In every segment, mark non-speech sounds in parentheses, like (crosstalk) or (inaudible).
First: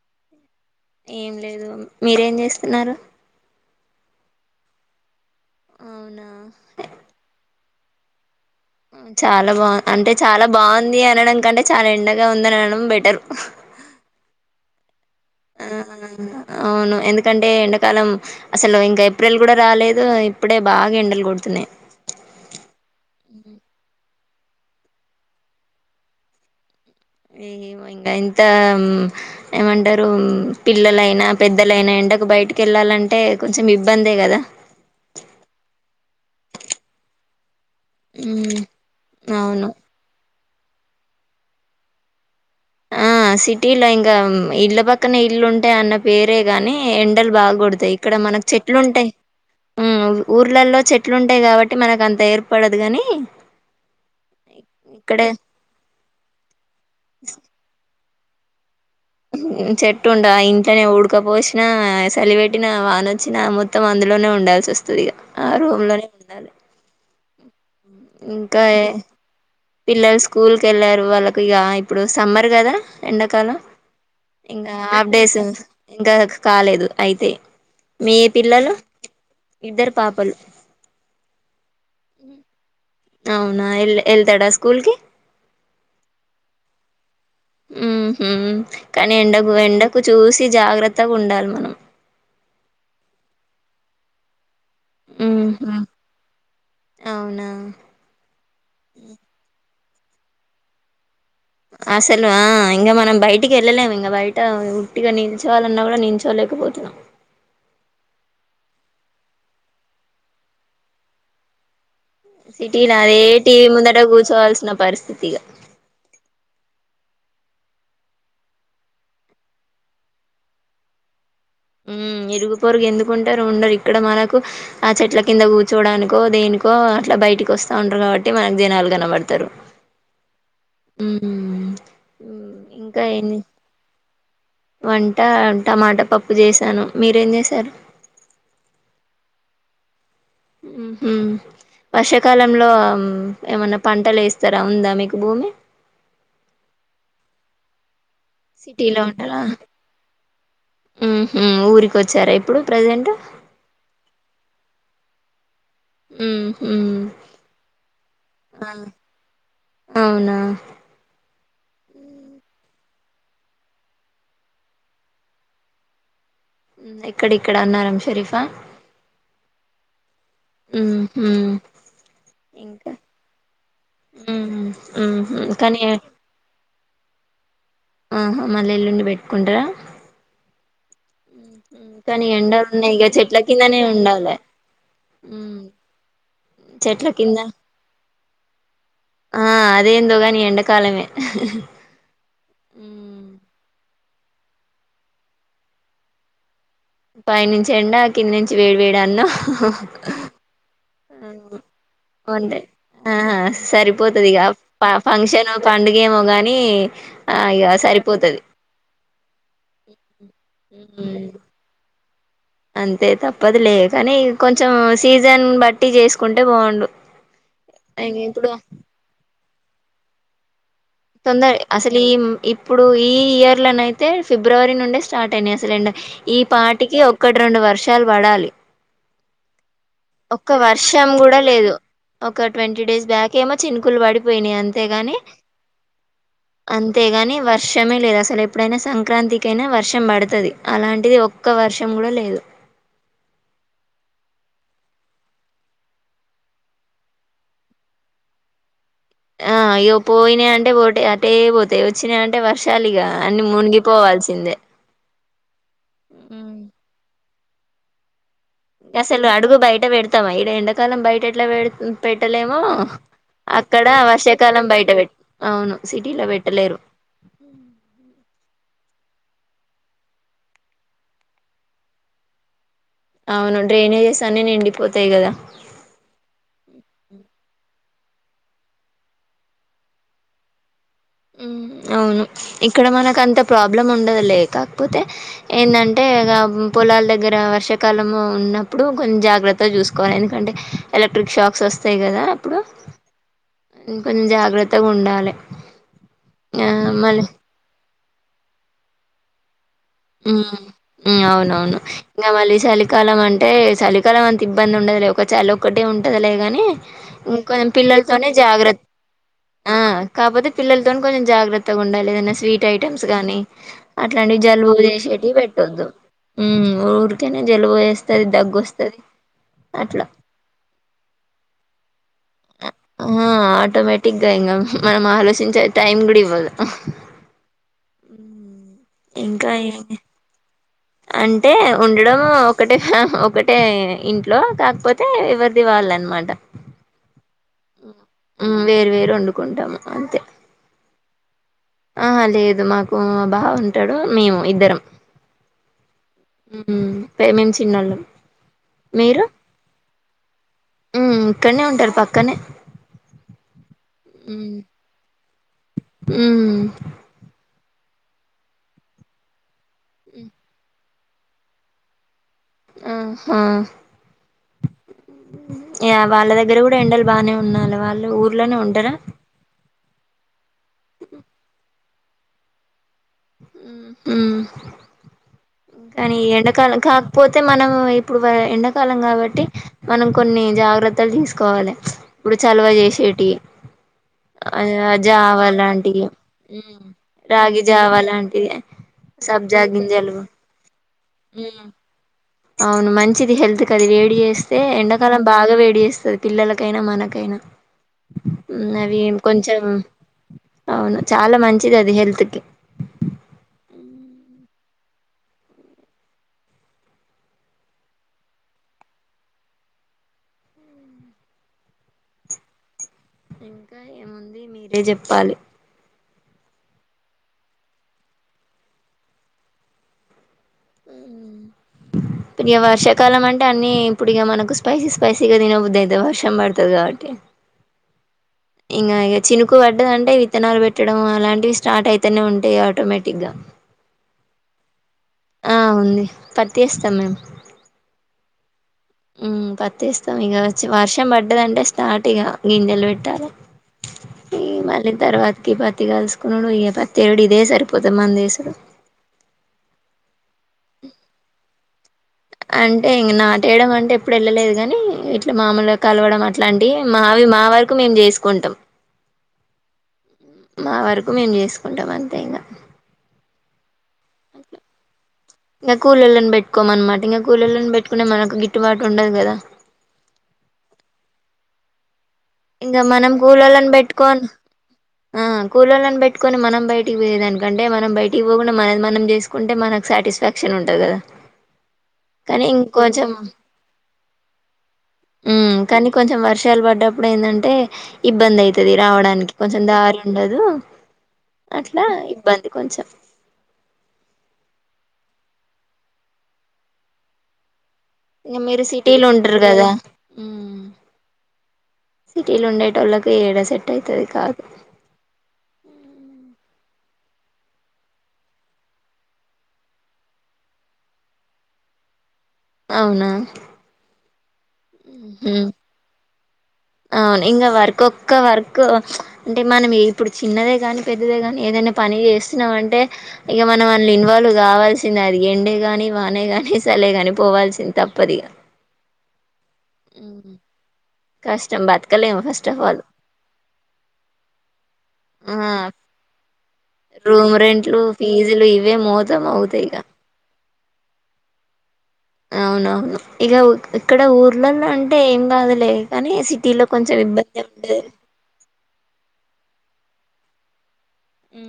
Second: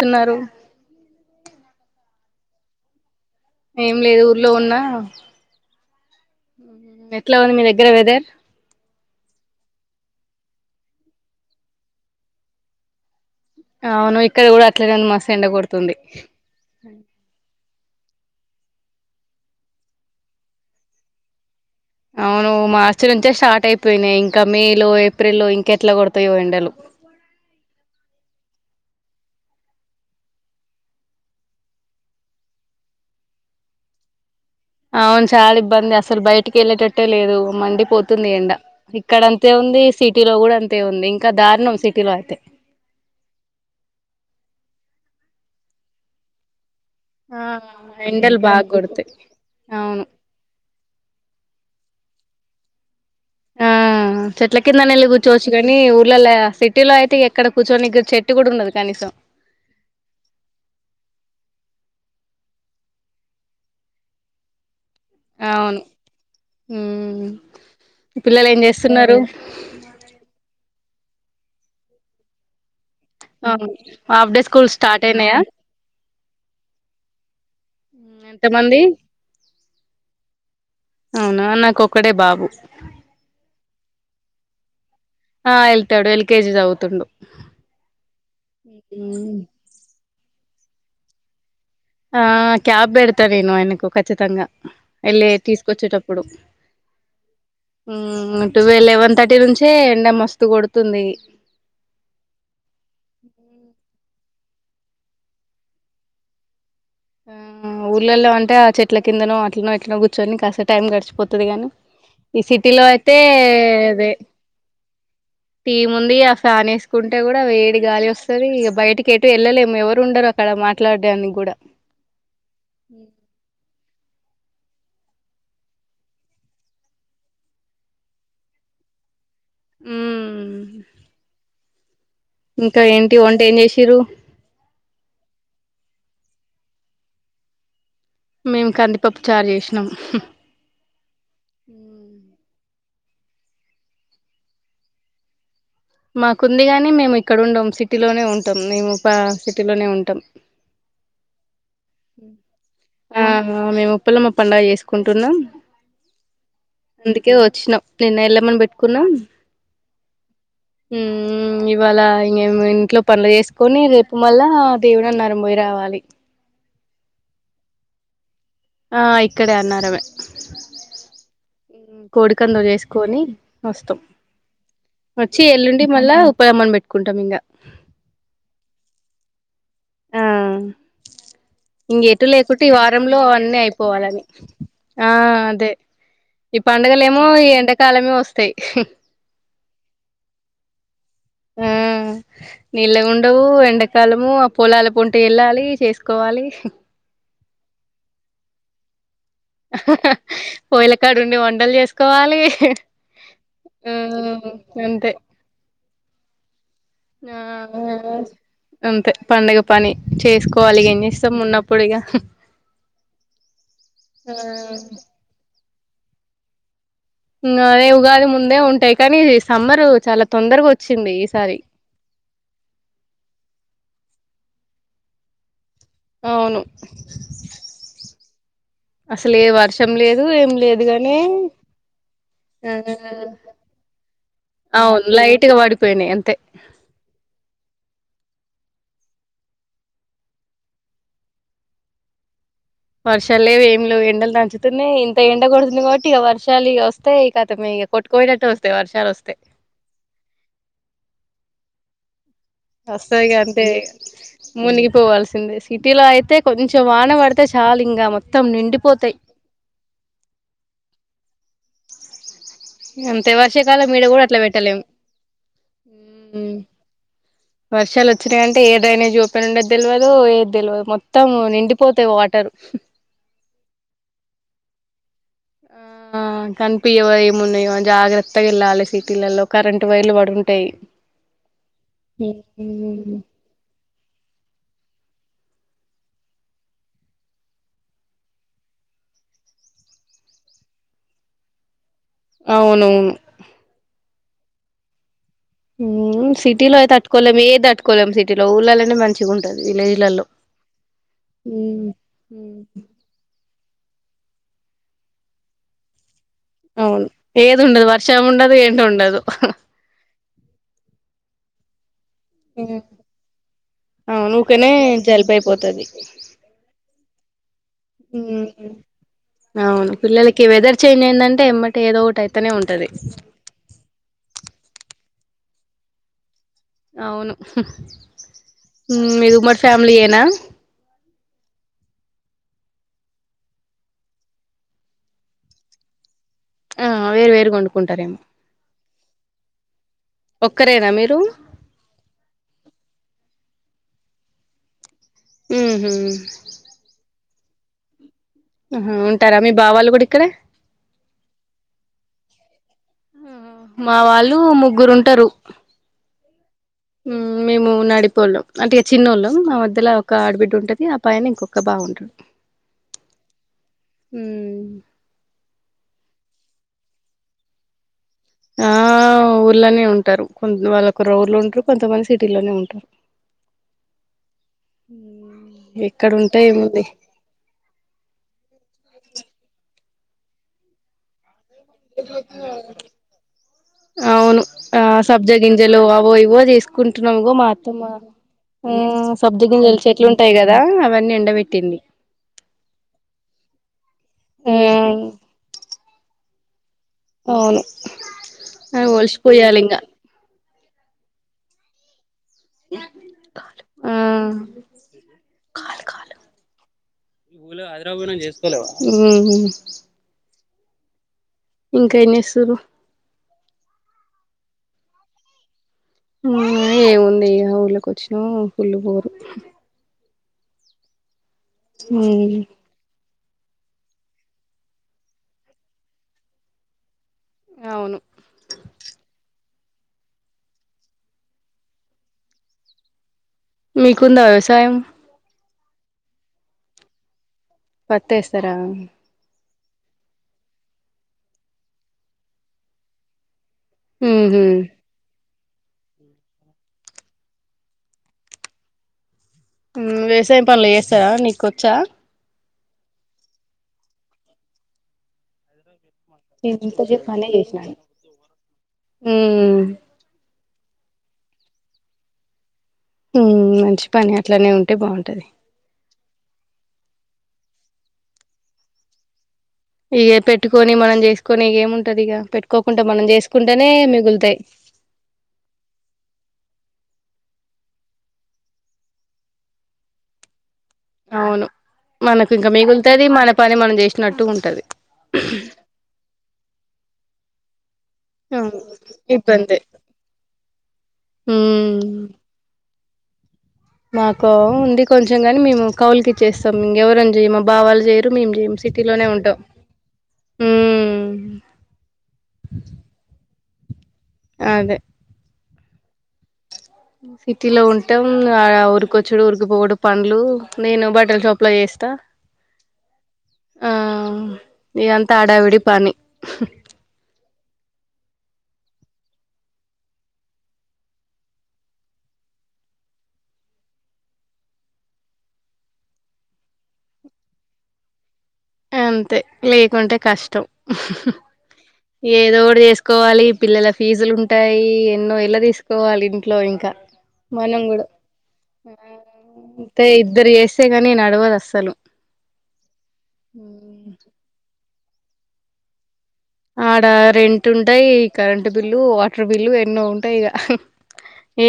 అన్నారు ఏం లేదు మీరేం జేస్తున్నారు. ఏం లేదు ఊర్లో ఉన్నా అవునా ఎట్లా ఉంది మీ దగ్గ ర వెధర్ చాలా బాగు అంటే చాలా బాగుంది అనడం కంటే, చాలా ఎండగా ఉంది అనడం బెటర్. అవును ఇక్కడ గూడా అట్లనే మస్ ఆ అవును ఎందుకంటే ఎండ కాలం అసలు ఇంకా ఏప్రిల్ గూడా రాలేదు ఇప్పుడే బాగా ఎండలు కొడుతున్నాయ్ అవును మార్చి నుంచే స్టార్ట్ అయిపోయినాయి ఇంకా మే లో ఏప్రిల్ల్లో ఇంకెట్లా కొడతాయో ఎండలు ఇగా ఏమో ఇంగ ఇంత ఏమంటారు పిల్లలైనా పెద్దలైనా ఏ ఎండకు బయటకి వెళ్ళాలంటే కొంచెం ఇబ్బందే గదా అవును చాలా ఇబ్బంది అసలు బయటికి వెళ్ళేటట్టే లేదు మండి పోతుంది ఎండ ఉమ్, ఇక్కడ అంతే అవును ఉంది. సిటీలో గూడా అంతే ఉంది. ఇంకా దారుణం సిటీలో అయితే. ఆ సిటీలో ఇంక ఇల్ల పక్కన ఇల్లు ఉంటాయి అన్న పేరే గాని ఎండలు ఆ బాగ కొడతాయి ఇక్కడ ఎండలు మనకు బాగా కొడతాయి చెట్లుంటాయ్. అవును ఉమ్ ఊర్లలో చెట్లు ఉంటాయి కాబట్టి టే మనకు అంత ఏర్పడదు గాని ఆ చెట్ల కింద నెళ్ళి ఇక్కడే కూర్చోవచ్చు కాని ఊర్లళ్ళా సిటీలో అయితే అక్కడ కూర్చొనికి చెట్టు గూడా ఉండదు కనీసం చెట్ ఉండదు ఇంట్లనే ఊడుక పోషినా సలివెట్టిన వానొచ్చిన మొత్తం అందులోనే ఉండాల్సి వస్ అవును ఉమ్ పిల్లలు ఏం ఇంకా చేస్తున్నారు. పిల్లలు స్కూల్ కి వెళ్లారు వాళ్ళకి ఇగ ఇప్పుడు సమ్మర్ గదా ఎండాకాలం హాఫ్ డే ఇంగ స్కూల్ స్టార్ట్ హాఫ్ డేస్ అయినాయా ఇంకా కాలేదు అయితయ్ మీ ఎంత పిల్లలు మంది ఇద్దరు పాపలు అవునా నాకొక్కడే బాబు అవునా ఎల్ ఎళ్తాడా స్కూల్ కి ఆ ఎల్తాడు ఎల్కెజి జదువుతుండు ఉహు కానీ ఎండకు ఎండకు జూసి జాగ్రత్తగా ఉండాలి మనం ఆ క్యాబ్ పెడతా నేను ఆయనకు ఖచ్చితంగా వెళ్ళే ఉహు తీసుకొచ్చేటప్పుడు అవునా ఉమ్ టు లెవెన్ థర్టీ నుంచే ఎండ మస్తు కొడుతుంది. అసలు ఆ ఇంగ మనం బయటికి వెళ్లేలేం ఇంగా బయట ఆ ఉట్టిగా నిల్చోవాలన్నా గూడా నిల్చోలేకపోతున్నా. ఊర్లల్లో అంటే ఆ చెట్ల కిందనో అట్లనో ఎట్నో కూర్చొని కాస్త టైం గడిచిపోతది గాని ఈ సిటీలో అయితే అదే టీవీ ముందట అదే కూర్చోవాల్సిన పరిస్థితి ఇగ టీం ఉంది ఆ ఫ్యాన్ సూకుంటే కూడా వేడి గాలి వస్తది. బయటకి ఏటు వెళ్ళలేము. ఎవరు ఉండరు అక్కడ. మాట్లాడడానికి కూడా ఉమ్ ఇరుగు పొరుగు ఎందుకుంటారు ఉండది ఇక్కడ మనకు ఆ చెట్ల కింద కూర్చోడానికో దేనికో అట్లా బయటికి వస్తా ఉంటారు కాబట్టి మనకు జనలు గనపడతరు ఉమ్ ఉమ్ ఇంకా ఏంటి ఏం వంట చేసిర్రు వంట టమాటా పప్పు చేశాను మీరేం చేశారు. మేము కందిపప్పు చార్ చేసినం ఊ వర్షాకాలం లో ఏమన్నా పంటలు వేస్తారా ఉందా మీకు భూమి మాకుంది కానీ మేము ఇక్కడ ఉండం సిటీలోనే ఉంటాం మేము పా సిటీలోనే ఉంటాం మ్ హు ఊరికోచ్చారా ఇప్పుడు ప్రజెంట్ ఆ మేము ఉప్పలమ్మ పండుగ చేసుకుంటున్నా హుహు. అందుకే వచ్చినం నిన్న ఎళ్ళామ్మను ఆ! పెట్టుకున్నాం అవునా! హుమ్ ఇవాళ ఇంగ్ ఇంట్లో పనులు చేసుకొని రేపు మళ్ళ దేవుడన్నరం పోయి రావాలి ఎక్కడ ఇక్కడ అన్నారం షరీఫా ఆ ఇక్కడే అన్నారమే హుహు. కోడికందుర్ ఇంకా చేసుకొని వస్తాం ఉహు ఉహు వచ్చి కానీ ఎల్లుండి మళ్ళా ఉప్పలమ్మను పెట్టుకుంటాం ఇంగ ఆహా మళ్ళ ఎల్లుండి పెట్టుకుంటారా ఆ ఇంగ కానీ ఎటు లేకుంటే ఈ ఎండలున్నాయి గా వారంలో చెట్ల అన్నీ కిందనే అయిపోవాలని ఉండాలే ఆ మ్ అదే ఈ చెట్ల పండుగలేమో కింద ఈ ఎండాకాలమే వస్తాయి ఆ అదెందో గని ఎండకాలమే ఆ నీల్ల గుండవు ఎండ కలము ఆ పొలలు పొంటి వెళ్ళాలి చేసుకోవాలి పైనుంచి ఎండా కింది నుంచి వేడి వేడన్నం పోయిల కాడుండి వంటల్ చేసుకోవాలి ఆహ ఆ సరిపోతది ఇగ అంతే ఫంక్షన్ పండుగ ఏమో గాని ఆ ఇక సరిపోతది అంతే పండుగ పని చేసుకోవాలి ఇగ ఎం ఉమ్ చేస్తాం ఉన్నప్పుడిగ అంతే తప్పదు లే కానీ ఆ కొంచెం సీజన్ బట్టి చేసుకుంటే బాగుండు అదే ఉగాది ఇప్పుడు ముందే ఉంటాయి కానీ సమ్మర్ చాలా తొందరగో తొందర అసలు ఈ ఇప్పుడు ఈ ఇయర్ లనైతే ఫిబ్రవరి నుండే స్టార్ట్ అయినాయి అస్ సలేండ ఈ అవును పాటికి ఒక్కటి రెండు వర్షాలు పడాలి అసలలే వర్ష్ ఒక్క వర్షం కూడా లేదు ఒక ఆ ట్వంటీ డేస్ బ్యాకేమొ చినుకులు పడిపోయినాయి అవును అంతేగాని లైట్ గా పడిపోయినాయి అంతే అంతే టేగాని వర్ష్ వర్షమే లేదు. అసలు ఎప్పుడైనా సంక్రాంతికియినా వర్షం పడుతది. అలాంటిది ఒక్క వర్షం కూడా లేదు. వర్షాల్లేవ్ ఏం లేవ్ ఎండలు దంచుతున్నాయ్ ఇంత ఎండ కొడుతుంది కాబట్టి ఇగ వర్షాలు ఇగ వస్తే ఈ కతమే కొట్టుకపోయినటే ఒస్తది ఆ ఇగ పోయినయంటే పోటే అటే పోతయ్ ఒచ్చినయం టే వర్షాలిగా వస్తాయి ఇగ అన్ని మునిగిపోవాల్సిందే సింది సిటీలో అయితే ఉమ్ కొంచెం వాన పడితే చాలా ఇంగ మొ అసలు అడుగు బయట పెడుతామా ఇడ ఎండాకాలం బయటేట్లా పెడ్ పెట్టలేమొ అంతే అక్కడ వర్షాకాలం ఈడ కూడా అట్లా వర్షాకాలం పెట్టలేము బయట పెట్ అవును సిటీల పెట్టలేరు వర్షాలోచ్చినయంటే డ్రైనేజ్ ఓపెన్ ఉండేద్ తెలువదు ఏద్ తెలువదు మొత్తం నిండిపోతాయి వాటర్ అవును డ్రైనేజెస్ అన్ని నిండిపోతాయి కదా ఆ కనిపియ్యావు ఎంమున్నయో అని జాగ్రత్తగేళ్ళాలే సిటీలళ్ళో కరెంట్ వైర్లు పడుంటాయ్ మ్ అవును ఇక్కడ మనకంత ప్రాబ్లం ఉండదు లే కాకపోతే ఏంటంటే ఇగ పొలాల దగ్గర వర్షాకాలము ఉన్నప్పుడు కొం జాగ్రత్త చూసుకోవాలి ఎందుకంటే ఎలక్ట్రిక్ షాక్స్ వస్తాయి కదా అప్పుడు అవునవును ఇంకొంచెం జాగ్రత్తగా ఉండాలే మ్ సిటీలో అయితే తట్టుకోలేము ఏది తట్టుకోలేము సిటీలో ఊళ్ళాళ్లనే మంచిగుంటది ఉమ్ ఉ అవునవును ఉమ్ ఇంగ మళ్ళీ చలికాలం అంటే చలి ఇక్కడ అంత ఇబ్బంది ఉండదులె ఒక చాల ఒకటే ఉ టదిలేగాని అవును ఇంకొె ఏది ఉండదు వర్షం పిల్లలతోనే ఉండదు జాగ్రత్ ఎండ ఉండదు ఆ కాపోతే పిల్లతో కొంచెం జాగ్రత్త మేతగుండాలి ఏదైనా స్వీట్ ఐటమ్స్ గాని అవును అట్లాంటి ఊకనే జలుబు చేతికి జలుబయిపోతది పెట్టొద్దు ఉరికెనే జలుబు చేస్తది దగ్గొస్తది అవును అట్లా పిల్లలకి వెదర్ చేంజ్ అయిందంటే ఎమ్మటే ఏదో ఒకటి అయితనే ఉంటది ఆ ఆటోమేటిక్గా ఇంకా మనం ఆలోచించే టైమ్ కూడా ఇవ్వదు అవును హ్మ్. మీది ఇంకా ఉమ్మడి ఏమి ఫ్యామిలీయనా అంటే ఉండడం ఒకటే ఫ్యా ఒకటే ఇంట్లో కాకపోతే ఎవరిది వాళ్ళ అనమాట ఆ అవే వేరు వండుకుంటారేమో ఉమ్ వేరు వేరు వండుకుంటాము అ ఒక్కరేనా మీరు ఆహా లేదు మాకు బావ ఉంటాడు మేము ఇద్దరం ఉహ్మ్ హ్మ్ ప్రేమించిన ఆలు ఆహా మీరు ఉంటారా మీ బావాళ్ళు కూడా ఇక్కడే ఇక్కడనే ఉంటారు పక్కనే మా వాళ్ళు హ్మ్. ముగ్గురు ఉంటారు హ్మ్. మేము నడిపోళ్ళం అంటే చిన్నోళ్ళం మా మధ్యలో ఒక ఆడబిడ్డ ఉంటుది ఆ పైన ఇంకొక బాగుంట్ ఆ హ హమ్ యా వాళ్ళ దగ్గర కూడా ఎండలు బానే ఉంనాల వాళ్ళు ఊర్లోనే ఆ ఉంటారా ఊర్ళనే ఉంటారు కొ వాళ్ళకర ఊర్ళ ఉంటారు కొంతమంది సిటీలోనే ఉంటారు ఉమ్ ఎక్కడ కానీ ఉంటే ఎండాకాలం ఏముంది కాకపోతే మనం ఇప్పుడు ఎండాకాలం కాబట్టి మనం కొన్ని జాగ్రత్తలు తీసుకోవాలె ఇప్పుడు చలవ చేసేటి అవును ఆ జావ సబ్జాగిింజలు లాంటివి అవో ఇవో చేసుకుంటున్నావో రాగి మాఅత్తమ్మ జావ వాళ్లు లాంటివి హ్మ్ సబ్జా గింజలు చెట్లు ఉంటాయి కదా అవన్నీ ఎండబెట్టింది అవును మంచిది హెల్త్ కది వేడి ఆ చేస్తే ఎండాకాలం బాగా వేడి చేస్తుంది పిల్లలక్ ఐన మనకైనా అవును అవి ఉన్నవి ఒలిసిపోయాలి ఇంకొంచెం ఇంకా అవును చాలా మంచిది అది హెల్త్ కి అం నువ్వు హైదరాబాద్ లో చేసుకోలేవా హ్మ్మ్ ఇంకేం చేస్తుర్రు ఇంకా ఏముంది మీరే చెప్పాలి ఏ ఉందియ ఊర్ళ కొచ్చం ఫుల్ల్ బోరు ఉమ్ పోనీ వర్షాకాలం ఆ ఇ అన్నీ ఇప్పుడు ఇక మనకు స్పైసీ స్పైసీ గా తినబద్దు అయితది వర్షం పడుతుది కాబట్టి అవును ఇగా ఇక చి ఎక్కువ పడ్డదంటే విత్తనాలు పెట్టడం అలాంటివి స్టార్ట్ అయితేనే ఉంటాయి ఆటోమేటిక్ గా మీకుందా వ్యవసాయం ఆ ఉంది పతేస్తాం మేము పత్తి ఎస్తారా మ్ పతి ఎస్తాం ఇగ వచ్ వచ్చి వర్షం పడ్డదంటే స్టార్ట్ ఇగ గింజెలు పెట్టాలే ఉహు ఈ మళ్ళ తరువాత పత్తి కలుసుకునుడు ఈగ పత్తి ఏడు ఇదే సరిపోతమ్మ దేశడు వ్యవసాయం పనులు చేస్తార నికొచ్చా అంటే ఇంకా నాటేయడం అంటే ఎప్పుడు వెళ్ళలేదు కానీ ఇట్లా మామూలు కలవడం నేను అట్లాంటివి ఇంత సేపు మావి పనే మా చేసినా వరకు మేము చేసుకుంటాం ఉమ్ మా వరకు మేము చేసుకుంటాం అంతే ఇంకా ఉమ్ మంచి పని అట్లానే ఉంటే బావుంటది కూలొల్లని పెట్టుకోమన్నమాట ఇంగ కూలొల్లిని పెట్టుకునే మనకు గిట్టుబాటు ఉండది గదా ఇగ పెట్టుకొని మనం చేసుకొని ఇగ ఏముంటది ఇగ ఇంగ పెట్టుకోకుండా మనం చేసుకుంటేనే కూలొల్లని పెట్టుకొన్ మిగులుతాయి ఆ కూలొల్లని పెట్టుకొని మనం బయట పోయే దానికంటే మనం బయటికి పోకుండా మనది మనం జేసుకుంటే మనకు సాటిస్ఫాక్షన్ ఉంటది గదా అవును మనకు కనీ ఇంకా మిగులుతది ఇంకొచెం మన పని మనం చేసినట్టు ఉంటది ఉమ్ కనీ కొంచెం వర్షం వర్షాలు పడ్డప్పుడు ఏందంటే ఇబ్బంది అవును అయితది రావడానికి ఇబ్బందే కొంచెం దారి ఉండదు ఉమ్ అట్లా ఇబ్బంది కొంచెం మాకో ఉంది కొంచెంగాని మేము కౌలుకిచ్చేస్తాం ఇంగ ఎవరం జేయం మా బావాల్ జేరు మేము ఇంగ చేయ్యం మీరు సిటీలోనే సిటీలో ఉంటరు ఉంటావ్ కదా సిటీలు ఉండేటోల్లాకి ఏడా సెట్ అయితది కాదు అదే సిటీ లో ఉంటాం ఇగా ఉరికొచ్చుడు ఉరికిపోవుడు పన్లు నేను బటల్ షాప్ లో చేస్ తా అవునా ఇగ అంతా మ్మ్ ఆడావిడి పని అవును ఇంగ వర్క్ ఒక్క వర్క్ అంటే మనం ఇప్పుడు చిన్నదే గాని పెద్దదే గాని ఏదై పని చేస్తున్నాం అంటే ఇగ మనం అన్లా ఇన్వాల్వ్ గావాల్సిందే అది ఇగ ఎండే గానీ వానే గాని సలే కాని పోవాల్సింది తప్పదిగా అంతే లేకుంటే కష్టం కష్టం బతకలేము ఏదో ఫస్ట్ ఒటి ఆఫ్ ఆల్ చేసుకోవాలి పిల్లల ఫీజులు ఉంటాయి (unintelligible) ఎన్నో ఏళ ఆ తీసుకోవాలి ఇంట్లో ఇంకా రూమ్ మనం రెంట్లు గుడా ఫీజులు ఇవే మోతం అవుతాయి ఇగ తే ఇద్దరు జేసి తేగానీ నడవదు అసలు అవునవును ఇగ ఇక్కడ ఊర్లల్లా అంటే ఏం గాదులే ఆడ రెంట్ ఉంటాయ్ కరెంట్ బిల్లు వాటర్ బిల్లు ఎన్నో ఉంటాయి ఇగ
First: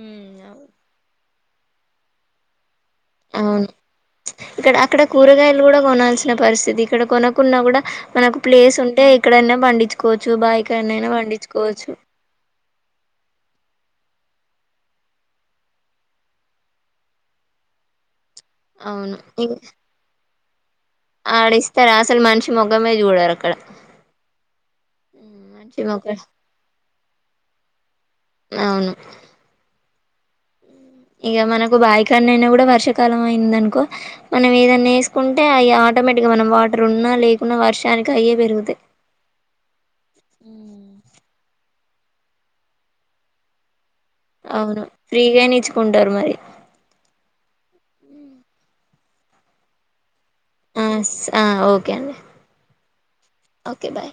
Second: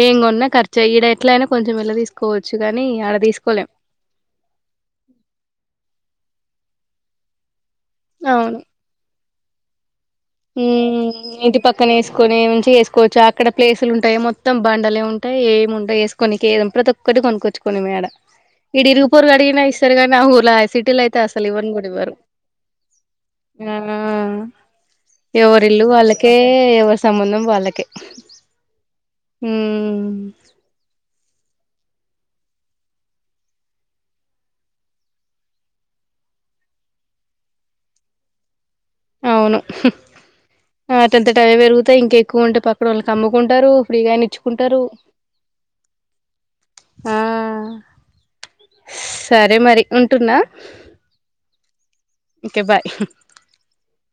ఏం కొన్నా అవును ఖర్చు ఈడ ఎట్ల అయినా కొంచెం ఎళ తీసుకోవచ్చు కాని ఆడ అవును తీసుకోలేం ప్చ్ ఇక్కడ అక్కడ కూరగాయలు గుడా గొనల్సి ఇట్లా పరిస్థితి ఇక్కడ కొనకున్నా గూడా మనకు ప్లేస్ ఉంటే ఎక్కడైనా పండించు ఉమ్ ఇంటి పక్కన వేసుకొనివినుంచి వేసుకోవచ్చు అక్కడ ప్లేసులు ఉంటాయి ఏమో మొత్తం బండలే ఉంటాయి ఏం వంట వేసుకో నికి ఏదో ప్రతి ఒక్కటి కొనుక్కొచ్చుకోని మె డ ఇడా అవును ఇరుగుపోరుగ ఇం అడిగిన ఇస్తారు గానీ ఆ ఊర్ (unintelligible) సిటీలో అయితే అసలు ఆడ ఇవ్వని గూడా ఇస్తారా ఇవ్వరు అసలు మనిషి మొఖమే చూడరు అక్కడ ఉమ్ ఉమ్, ఎవరి మనిషి ఇల్లు మొఖం వాళ్ళకే ఎవరి సంబంధం వాళ్ళకే అవును ఉమ్ ఇగా మనకు బాయి కాన్న అయినా కూడా వర్షాకాలం అయిందనుకో మనం ఏదన్నా వేసుకుంటే అయిగా ఆటోమేటిక్ గా మనం వాటర్ ఉన్నా లేకున్నా వర్షానికి అయ్యే పెరుగుతయ్ అవును ఆ టంత టవ్వే పెరుగుతయ్ ఇంకెక్కువ ఉంటే పక్కడ ఒళ్ళకి అమ్ముకుంటారు ఫ్రీగానే ఇచ్చుకుంటారు అవును ఫ్రీగా నేచుకుంటారు మరి ఆ సరే మరి ఉం టున్న ఆ స- ఆ, ఓకే అండి ఓకే బాయ్ ఓకే బాయ్